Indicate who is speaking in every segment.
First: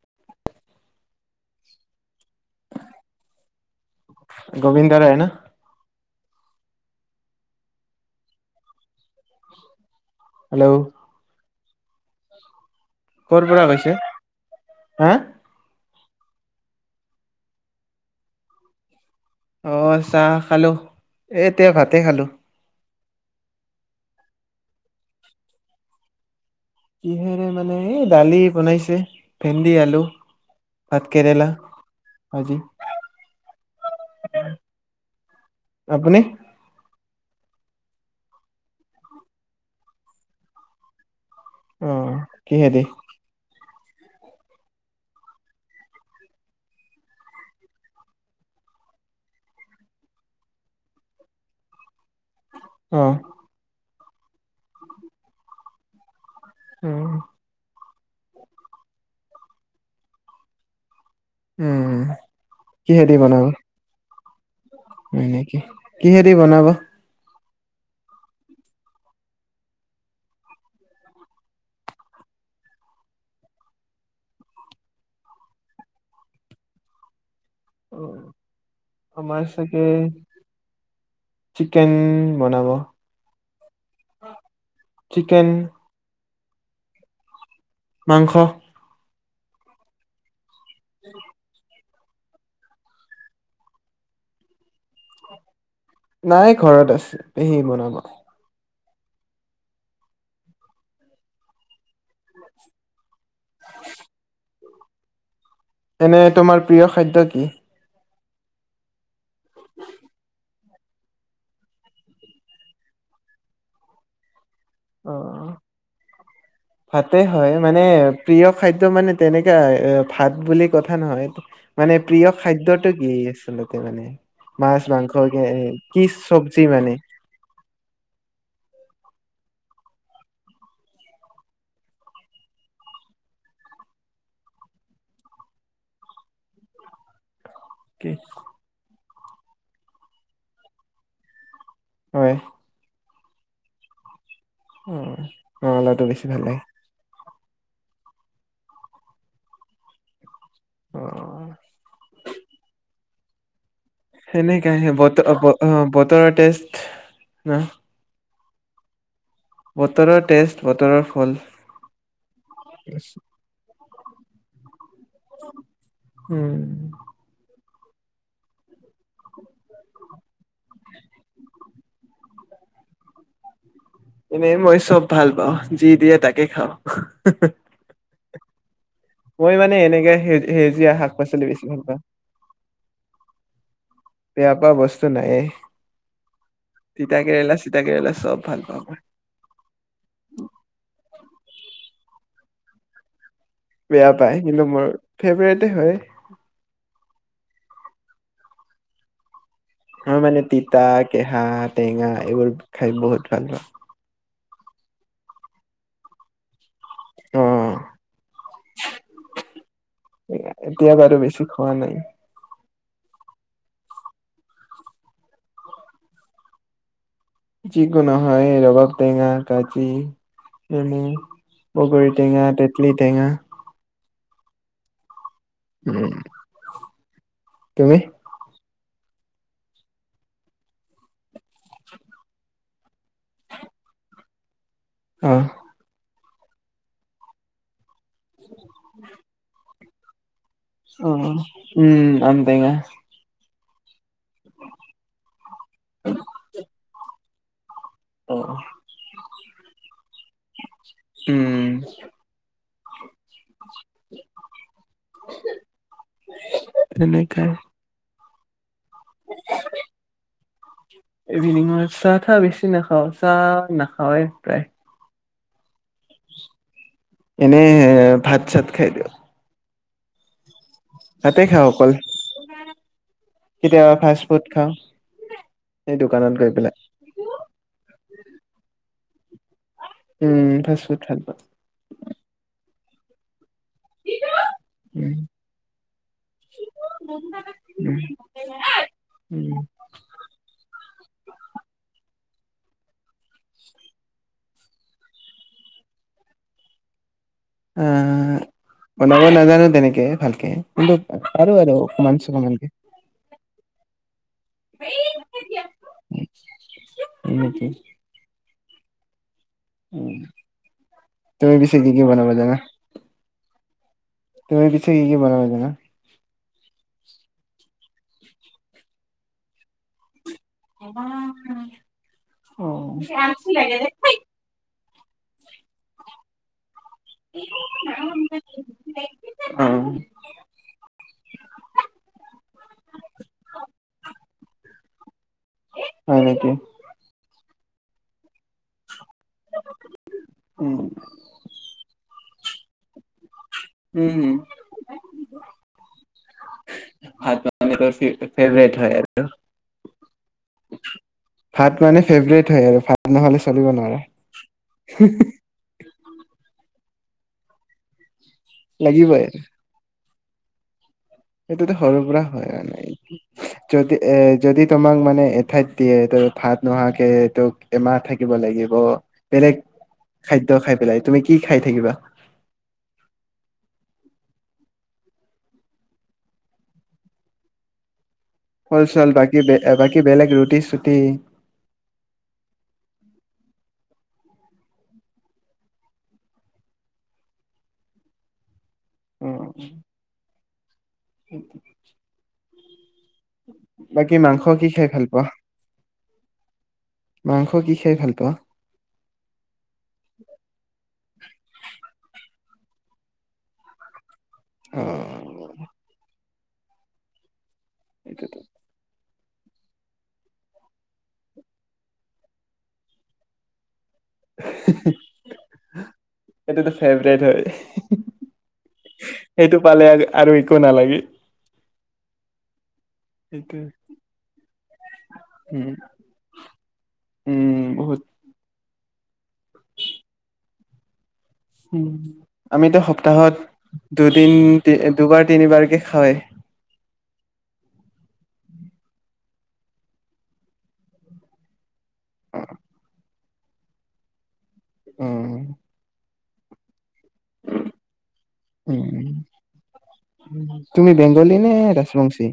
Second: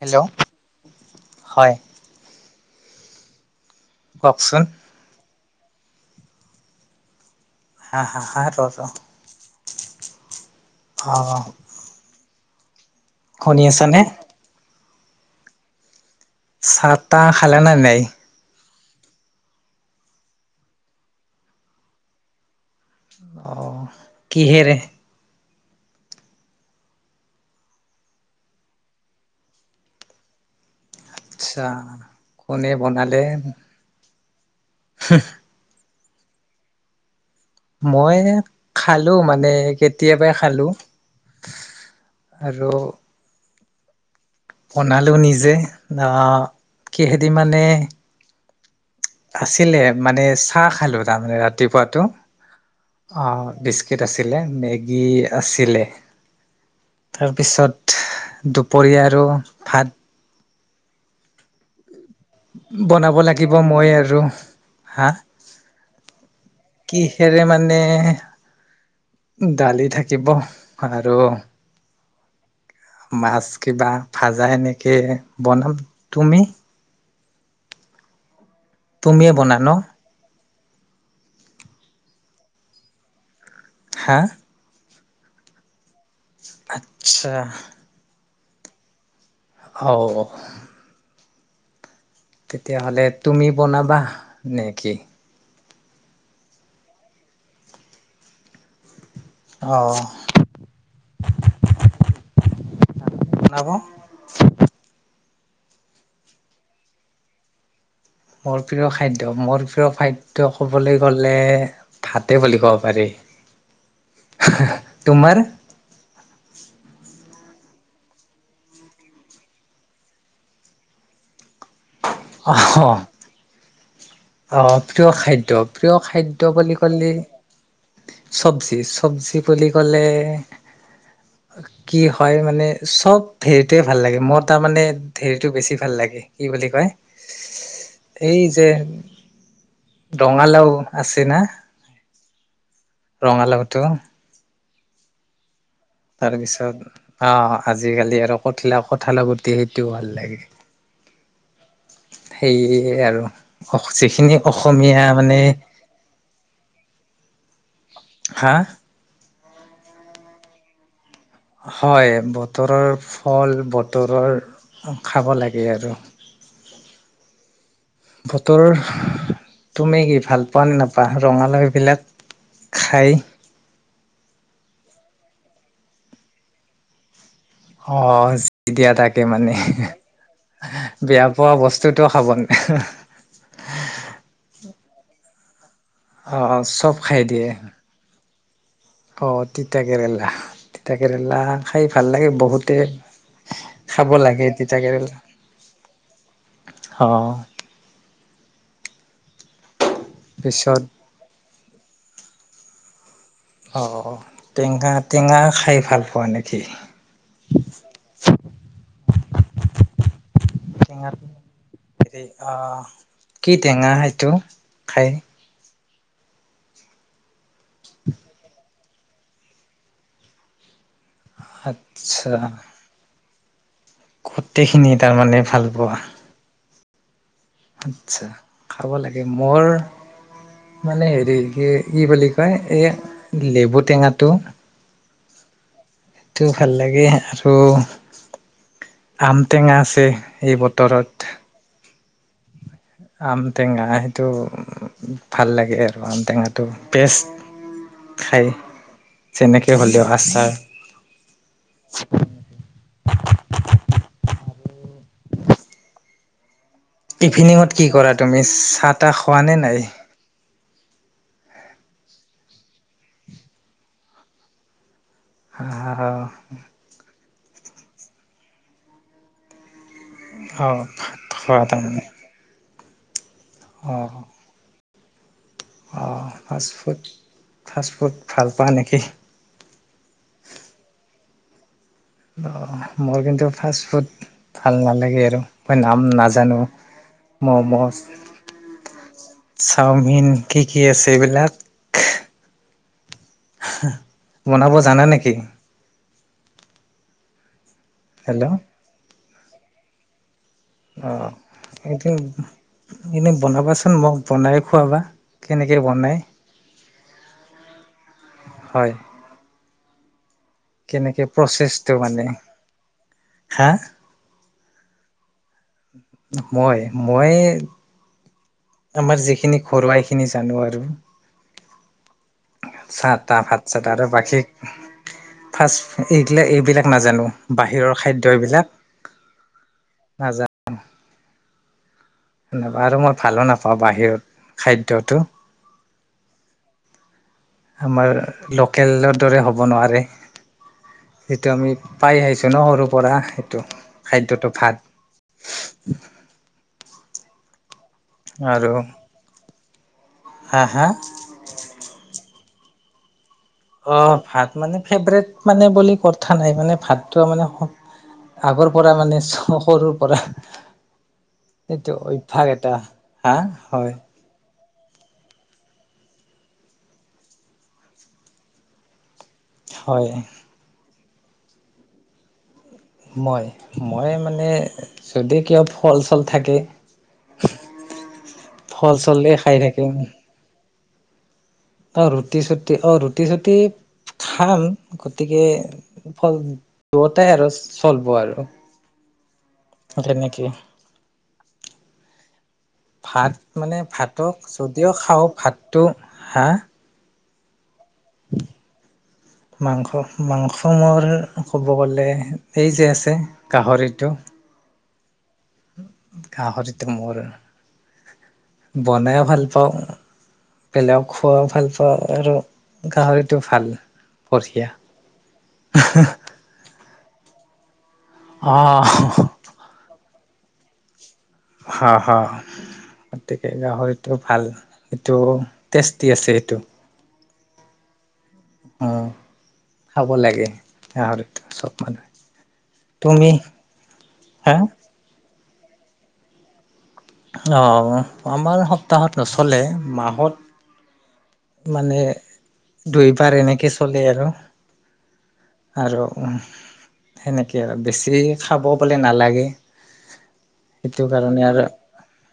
Speaker 1: Hello! হয়। কওকচোন
Speaker 2: গোবিন্দা ৰয় ন'।
Speaker 1: হা! হা! হ! ৰ! ৰ!
Speaker 2: হেল্ল'
Speaker 1: অ শুনি আছ নে?
Speaker 2: হো
Speaker 1: চাহ তাহ খালে নে নাই?
Speaker 2: অ চাহ খালো এতিয়া ভাতে খালো
Speaker 1: অ কিহেৰে?
Speaker 2: কিহেৰে মানে এই দালি বনাইছে ভেন্দি, আলু, ভাত কেৰেলা
Speaker 1: আচছা কোনে বনালে?
Speaker 2: উ [unintelligible]
Speaker 1: হুহ
Speaker 2: আপুনি,
Speaker 1: মই খালো মানে কেতিয়াবাই খালো ।
Speaker 2: অ কিহেদি?
Speaker 1: বনালো নিজে অ কিহেদি মানে, আছিলে মানে চাহ খালো তাৰমানে ৰাতিপুৱাতো অ দিছ আছিলে মেগী আছিলে
Speaker 2: উম
Speaker 1: তাৰপিছত দুপৰীয়া আৰু ভাত
Speaker 2: উম
Speaker 1: বনাব লাগিব মই আৰু হা
Speaker 2: হয় নেকি কিহেৰি বনাব?
Speaker 1: কিহেৰে মানে দালি থাকিব আৰু মাছ কিবা ভাজা এনেকে বনাম তুমি?
Speaker 2: উম
Speaker 1: তুমিয়ে
Speaker 2: আমাৰ
Speaker 1: বনা ন
Speaker 2: চাগে চিকেন বনাব
Speaker 1: হা
Speaker 2: চিকেন
Speaker 1: আচ্ছা
Speaker 2: মাংস
Speaker 1: অ
Speaker 2: উ
Speaker 1: তেতিয়াহ'লে তুমি বনাবা নে কি?
Speaker 2: নাই ঘৰত আছে পেহী বনাব,
Speaker 1: অহ আৰু
Speaker 2: এনে তোমাৰ প্ৰিয় খাদ্য কি?
Speaker 1: মোৰ প্ৰিয় খাদ্য মোৰ প্ৰিয় খাদ্য ক'বলৈ গ'লে ভাতে বুলি ক'ব পাৰি‌। [unintelligible] তোমাৰ?
Speaker 2: অ ভাতে হয় মানে প্ৰিয় খাদ্যয় মানে তেনেকা এ ভাত বুলি কথা নহয়। মানে প্ৰিয়
Speaker 1: অ
Speaker 2: খাদ্যটো কি আচলতে ত মানে
Speaker 1: অ
Speaker 2: মাছ,
Speaker 1: প্ৰিয়
Speaker 2: মাংস কে
Speaker 1: খাদ্য প্ৰিয়
Speaker 2: কি
Speaker 1: খাদ্য
Speaker 2: চব্জি
Speaker 1: বুলি
Speaker 2: মানে?
Speaker 1: কলে চব্জিব চবজি বুলি কলে, কি হয় মানে চব হেৰিটোয়ে ভাল লাগে। মই তাৰ মানে হেৰিটো বেছি ভাল লাগে কি বুলি কয়?
Speaker 2: কি?
Speaker 1: এই যে ৰঙালাও আছে ন।
Speaker 2: হয়।
Speaker 1: ৰঙালটো।
Speaker 2: উম। অ ৰঙালাওটো বেছি ভাল লাগে
Speaker 1: অ আজিকালি আৰু কঠলা কঠালা গুতি সেইটোও ভাল লাগে।
Speaker 2: অ।
Speaker 1: সেয়ে আৰু। যিখিনি
Speaker 2: সেনেকাইে
Speaker 1: অসমীয়া
Speaker 2: বতৰ
Speaker 1: মানে
Speaker 2: বতৰৰ টেষ্ট হা
Speaker 1: হা?
Speaker 2: বতৰৰ টেষ্ট বতৰৰ ফল।
Speaker 1: হয় বতৰৰ ফল বত তৰৰ। খাব লাগে আৰু।
Speaker 2: উম
Speaker 1: বতৰ তুমি কি ভাল পোৱা নে নাপা ৰঙালৈবিলাক খাই?
Speaker 2: এনেই মই চব ভাল পাওঁ যি দিয়ে তাকে খাওঁ।
Speaker 1: অ।
Speaker 2: মই মানে এনেকে সেউজীয়া শাক
Speaker 1: বেয়া
Speaker 2: পাচলি
Speaker 1: পোৱা
Speaker 2: বেছি ভাল পাওঁ।
Speaker 1: বস্তুটো খাব ন
Speaker 2: বেয়া পোৱা বস্তু নায়েই।
Speaker 1: অ অ চব খাই দিয়ে
Speaker 2: চিতা কেৰেলা চব ভাল পাওঁ মই
Speaker 1: অ তিতা কেৰেলা তিতা কেৰেলা খাই ভাল লাগে বহুতে
Speaker 2: বেয়া
Speaker 1: খাব
Speaker 2: পায়
Speaker 1: লাগে
Speaker 2: কিন্তু
Speaker 1: তিতা
Speaker 2: মোৰ
Speaker 1: কেৰেলা
Speaker 2: ফেভৰেতে হয়।
Speaker 1: অ।
Speaker 2: অ মানে
Speaker 1: পিছত
Speaker 2: তিতা কেহাত টেঙা এইবোৰ খাই বহুত ভাল পাওঁ
Speaker 1: অ। টেঙা টেঙা খাই ভাল পোৱা নেকি?
Speaker 2: উম। এতিয়া
Speaker 1: টেঙা
Speaker 2: বাৰু বেছি খোৱা নাই।
Speaker 1: হেৰি অ কি টেঙা সেইটো? খায়
Speaker 2: যিকোনো হয়, ৰবাব টেঙা, কাজি, নেমু। বগৰী
Speaker 1: আচ্ছা
Speaker 2: টেঙা, তেঁতেলী টেঙা
Speaker 1: গোটেইখিনি তাৰমানে ভাল পোৱা।
Speaker 2: উম তুমি
Speaker 1: আচ্ছা। খাব লাগে। মোৰ, মানে হেৰি কি-কি বুলি কয়, এই লেবু টেঙাটো
Speaker 2: অ'।
Speaker 1: সেইটোও ভাল লাগে আৰু। আম টেঙা তে
Speaker 2: অ' উম। আম টেঙা
Speaker 1: আম টেঙা টো ভাল লাগে আৰু, আমটেঙাটো পেষ্ট
Speaker 2: অ
Speaker 1: খাই যেনেকে হ'লেও, আচাৰ।
Speaker 2: উম [unintelligible]
Speaker 1: ইভিনিঙত কি কৰা? তুমি চাত এটা খোৱা নে নাই?
Speaker 2: ইভিনিঙত চাহ-তাহ বেছি নাখাও, চাহ নাখাৱেই প্ৰায়।
Speaker 1: [unintelligible]
Speaker 2: এনে ভাত-চাত খাই দিওঁ।
Speaker 1: অ'
Speaker 2: তাতে
Speaker 1: খোৱা
Speaker 2: খাওঁ অকল।
Speaker 1: তাৰমানে অ
Speaker 2: কেতিয়াবা ফাষ্টফুড খাওঁ। এই দোকানত
Speaker 1: অ'
Speaker 2: গৈ পেলাই
Speaker 1: ফাষ্টফুড, ফাষ্টফুড। ভাল পোৱা নেকি?
Speaker 2: উম ফাষ্টফুড ভাল পাওঁ।
Speaker 1: অ' মই কিন্তু ফাষ্টফুড ভাল
Speaker 2: উম
Speaker 1: নালাগে আৰু। মই নাম নাজানো, মম',
Speaker 2: উম উম
Speaker 1: চাওমিন কি কি আছে এইবিলাক? বনাব জানা নেকি?
Speaker 2: অ'
Speaker 1: হেল্ল'
Speaker 2: বনাব নাজানো তেনেকে। কে ভালকে কিন্তু
Speaker 1: অ
Speaker 2: পাৰো আৰু
Speaker 1: এইটো
Speaker 2: অকমান চকমানকে
Speaker 1: এনে বনাবাচোন মোক বনাই খুৱাবা কেনেকে বনাই
Speaker 2: এনেকে
Speaker 1: হয়
Speaker 2: অ
Speaker 1: কেনেকে প্ৰচেছটো মানে হা
Speaker 2: তুমি পিছে কি কি বনাব জানা
Speaker 1: মই মই আমাৰ যিখিনি ঘৰুৱাই খিনি জানো আৰু
Speaker 2: অ
Speaker 1: চাহ তাহ ভাত চাত আৰু বাকী ফাষ্ট এইবিলাক এইবিলাক নাজানো বাহিৰৰ খাদ্য এইবিলাক নাজানো
Speaker 2: [unintelligible]
Speaker 1: নেবা আৰু মই ভালো নাপাওঁ বাহিৰত খাদ্যটো
Speaker 2: হয় নেকি
Speaker 1: আমাৰ লোকেলত দৰে হ'ব নোৱাৰে
Speaker 2: উম
Speaker 1: সেইটো আমি পাই আহিছোঁ যেনো সৰু পৰা
Speaker 2: উম
Speaker 1: খাদ্যটো ভাত
Speaker 2: হাত পান [unintelligible] ফে
Speaker 1: আৰু
Speaker 2: ফেভৰেট হয় আৰু
Speaker 1: হা হা
Speaker 2: ভাত মানে ফেভৰেট হয় আৰু ভাত নহ'লে চলিব
Speaker 1: অ
Speaker 2: নোৱাৰা
Speaker 1: ভাত মানে ফেভৰেট মানে বুলি কথা নাই মানে ভাত ত মানে আগৰ পৰা
Speaker 2: লাগিবই
Speaker 1: মানে
Speaker 2: আৰু
Speaker 1: সৰুৰ পৰা [inaudible]
Speaker 2: সেইটোতো
Speaker 1: এইটো
Speaker 2: সৰু পৰা
Speaker 1: অভ্যাস
Speaker 2: হয়
Speaker 1: এটা হা
Speaker 2: নাই
Speaker 1: হয়
Speaker 2: যদি এ যদি তোমাক মানে এঠাইত দিয়ে ত ভাত নোহোৱাকে তোক এমাহ থাকিব লাগিব বেলেগ
Speaker 1: হয়
Speaker 2: খাদ্য খাই পেলাই তুমি কি খাই থাকিবা
Speaker 1: মই মই মানে যদি কিবা ফল চল থাকে
Speaker 2: ফল চল
Speaker 1: চলে
Speaker 2: বাকী
Speaker 1: খাই থাকিম
Speaker 2: বাকী বেলেগ ৰুটি চু তেই
Speaker 1: অ ৰুটি চুটি অ ৰুটি চুটি খাম গতিকে ফ দুয়োটাই আৰু চলিব আৰু
Speaker 2: উম
Speaker 1: তেনেকে
Speaker 2: সেইটো
Speaker 1: ভাত মানে ভাতক
Speaker 2: মাংস কি খাই
Speaker 1: যদিও
Speaker 2: ভাল
Speaker 1: খাওঁ ভাতটো হাঁ
Speaker 2: মংস কি? খাই ভাল পোৱা
Speaker 1: মাংস মাংস মোৰ ক'ব গলে এই যে আছে গাহৰিটো
Speaker 2: অঁ
Speaker 1: গাহৰিতো মোৰ
Speaker 2: এইটোতো
Speaker 1: বনে ভাল পাওঁ বেলেগ খোৱা ভাল পাওঁ আৰু গাহৰিটো ভাল বৰহিয়া আ হা
Speaker 2: এইটোতো ফেভৰেট হয়।
Speaker 1: আহ
Speaker 2: সেইটো পালে আৰু একো নালাগে
Speaker 1: হ হা গতিকে
Speaker 2: সেইটো
Speaker 1: গাহৰিটো ভাল এইটো
Speaker 2: উম
Speaker 1: টেষ্টি আছে এইটো
Speaker 2: উম বহুত
Speaker 1: অ খাব লাগে গাহৰি
Speaker 2: উ আমিতো সপ্তাহত দুদিন
Speaker 1: হা
Speaker 2: দুবাৰ তিনিবাৰকে হয়।
Speaker 1: আমাৰ সপ্তাহত নচলে মাহত মানে দুইবাৰ এনেকে চলে আৰু
Speaker 2: উম
Speaker 1: অ সেনেকেই আৰু বেছি খাব বলে
Speaker 2: উম
Speaker 1: নালাগে
Speaker 2: তুমি
Speaker 1: সেইটো
Speaker 2: বেংগলী
Speaker 1: কাৰণে
Speaker 2: নে
Speaker 1: আৰু
Speaker 2: ৰাজবংশী?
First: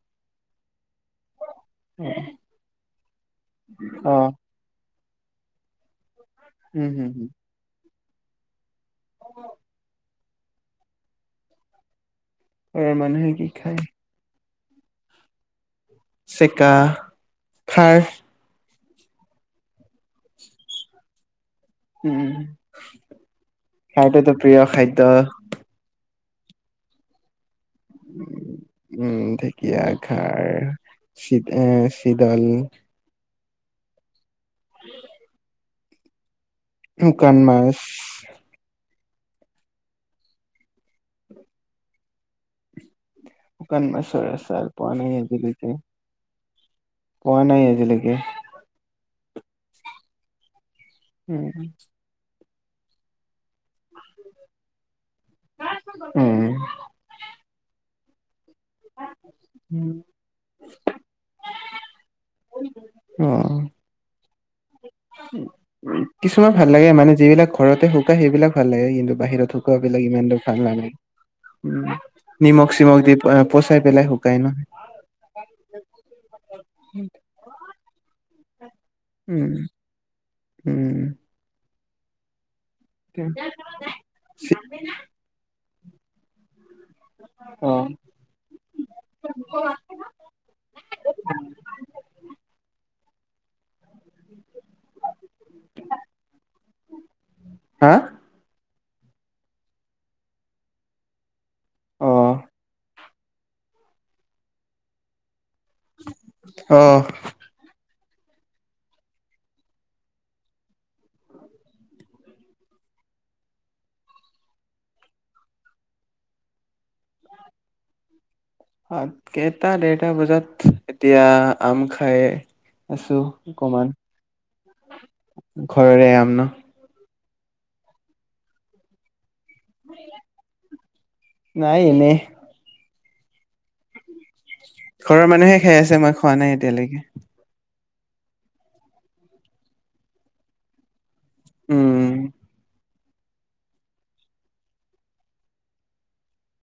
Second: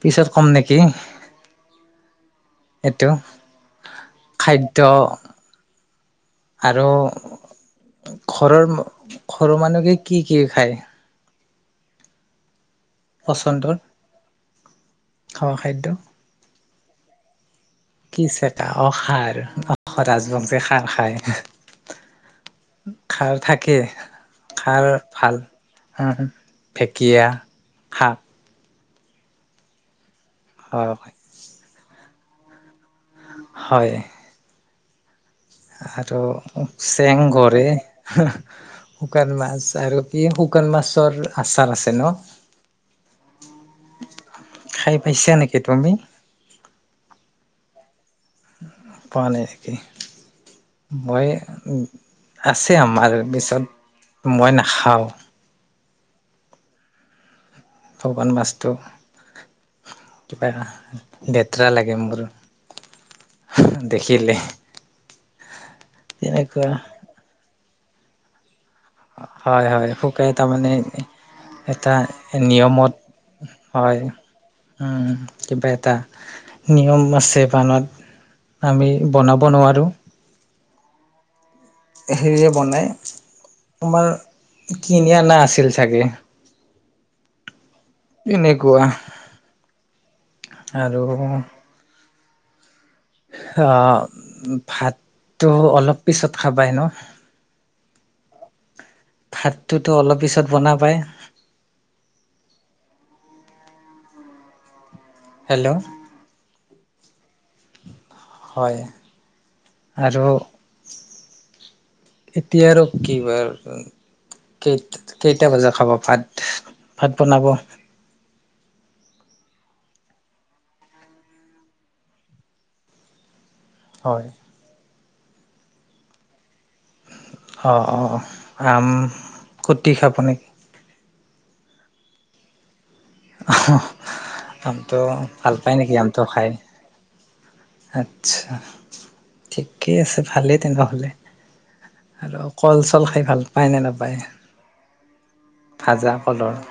Speaker 1: পিছত কম নেকি,
Speaker 2: এ হে
Speaker 1: এইটো খাদ্য আৰু
Speaker 2: উম হম হম
Speaker 1: ঘৰৰ সৰু মানুহ কি, কি কি খায়?
Speaker 2: ইয়াৰ মানুহে কি
Speaker 1: পচন্দৰ
Speaker 2: খায়?
Speaker 1: খোৱা খাদ্য
Speaker 2: চিকা
Speaker 1: কিছেট আপ অ খাৰ অ ৰাজবংশী খাৰ খায়
Speaker 2: উম
Speaker 1: খাৰ থাকে
Speaker 2: সেইটোটো প্ৰিয় খাদ্য ।
Speaker 1: ফেকীয়া। হাক ।
Speaker 2: উম ঢেঁকীয়া। [unintelligible]
Speaker 1: হয়
Speaker 2: শি দালি [unintelligible]
Speaker 1: হয়।
Speaker 2: উ [inaudible]
Speaker 1: আৰু? চেংঘৰে।
Speaker 2: মাছ।
Speaker 1: শুকান মাছ! আৰু কি শুকান মাছৰ আচাৰ আছে ন?
Speaker 2: শুকান মছৰ আচাৰ পোৱা
Speaker 1: খাই
Speaker 2: নাই
Speaker 1: পাইছা
Speaker 2: আজি
Speaker 1: নেকি
Speaker 2: লৈকে।
Speaker 1: তুমি?
Speaker 2: পোৱা নাই আজিলৈকে।
Speaker 1: পানেকে [inaudible] মই।
Speaker 2: উম
Speaker 1: আছে আমাৰ পিছত মই নাখাওঁ।
Speaker 2: উম।
Speaker 1: শুকান মাছ। তো কিবা লেতেৰা লাগে মোৰ।
Speaker 2: অ।
Speaker 1: দেখিলে।
Speaker 2: কিছুমান ভাল
Speaker 1: তেনেকুৱা
Speaker 2: লাগে মানে যিবিলাক। ঘৰতে শুকাই সেইবিলাক। ভাল লাগে কিন্তু বাহিৰত
Speaker 1: হয় হয়,
Speaker 2: শুকোৱাবিলাক ইমান
Speaker 1: শুকাই
Speaker 2: ভাল
Speaker 1: তাৰমানে
Speaker 2: নালাগে। উম
Speaker 1: এটা
Speaker 2: নিমখ
Speaker 1: নিয়মত,
Speaker 2: চিমখ দি পচাই
Speaker 1: হয়
Speaker 2: পেলাই শুকাই ন
Speaker 1: উম কিবা এটা নিয়ম আছে বানত। আমি বনাব
Speaker 2: উম
Speaker 1: নোৱাৰো।
Speaker 2: উম।
Speaker 1: সেৰি। বনাই তোমাৰ কিনি অনা আছিল। তাকে ।
Speaker 2: উ [inaudible]
Speaker 1: এনেককুৱা আৰু। অ, ভাতটো অলপ পিছত খাবাই ন?
Speaker 2: হা।
Speaker 1: ভাতটোতো অলপ পিছত বনাবাই
Speaker 2: আহ।
Speaker 1: হেল্ল'।
Speaker 2: আহ।
Speaker 1: হয় আৰু এতিয়া আৰু কেইটা বজাত খাব ভাত ভাত বনাব।
Speaker 2: অ, এতা দেৰটা বজাত এতিয়া আম খাই আছো। অকমান
Speaker 1: হয়
Speaker 2: ঘৰৰে আম ন
Speaker 1: অ অ আম কুটি খাব নেকি
Speaker 2: নাই এনেই
Speaker 1: আহ হা
Speaker 2: ঘৰৰ মানুহে খাই আছে মই
Speaker 1: আমটো
Speaker 2: খোৱা
Speaker 1: খাই
Speaker 2: নাই এতিয়ালৈকে
Speaker 1: আচ্ছা ঠিকে আছে ভালেই তেনেহলে
Speaker 2: উম
Speaker 1: আৰু কলচ চল খাই ভাল পায় নে নাপায় ভাজা কলৰ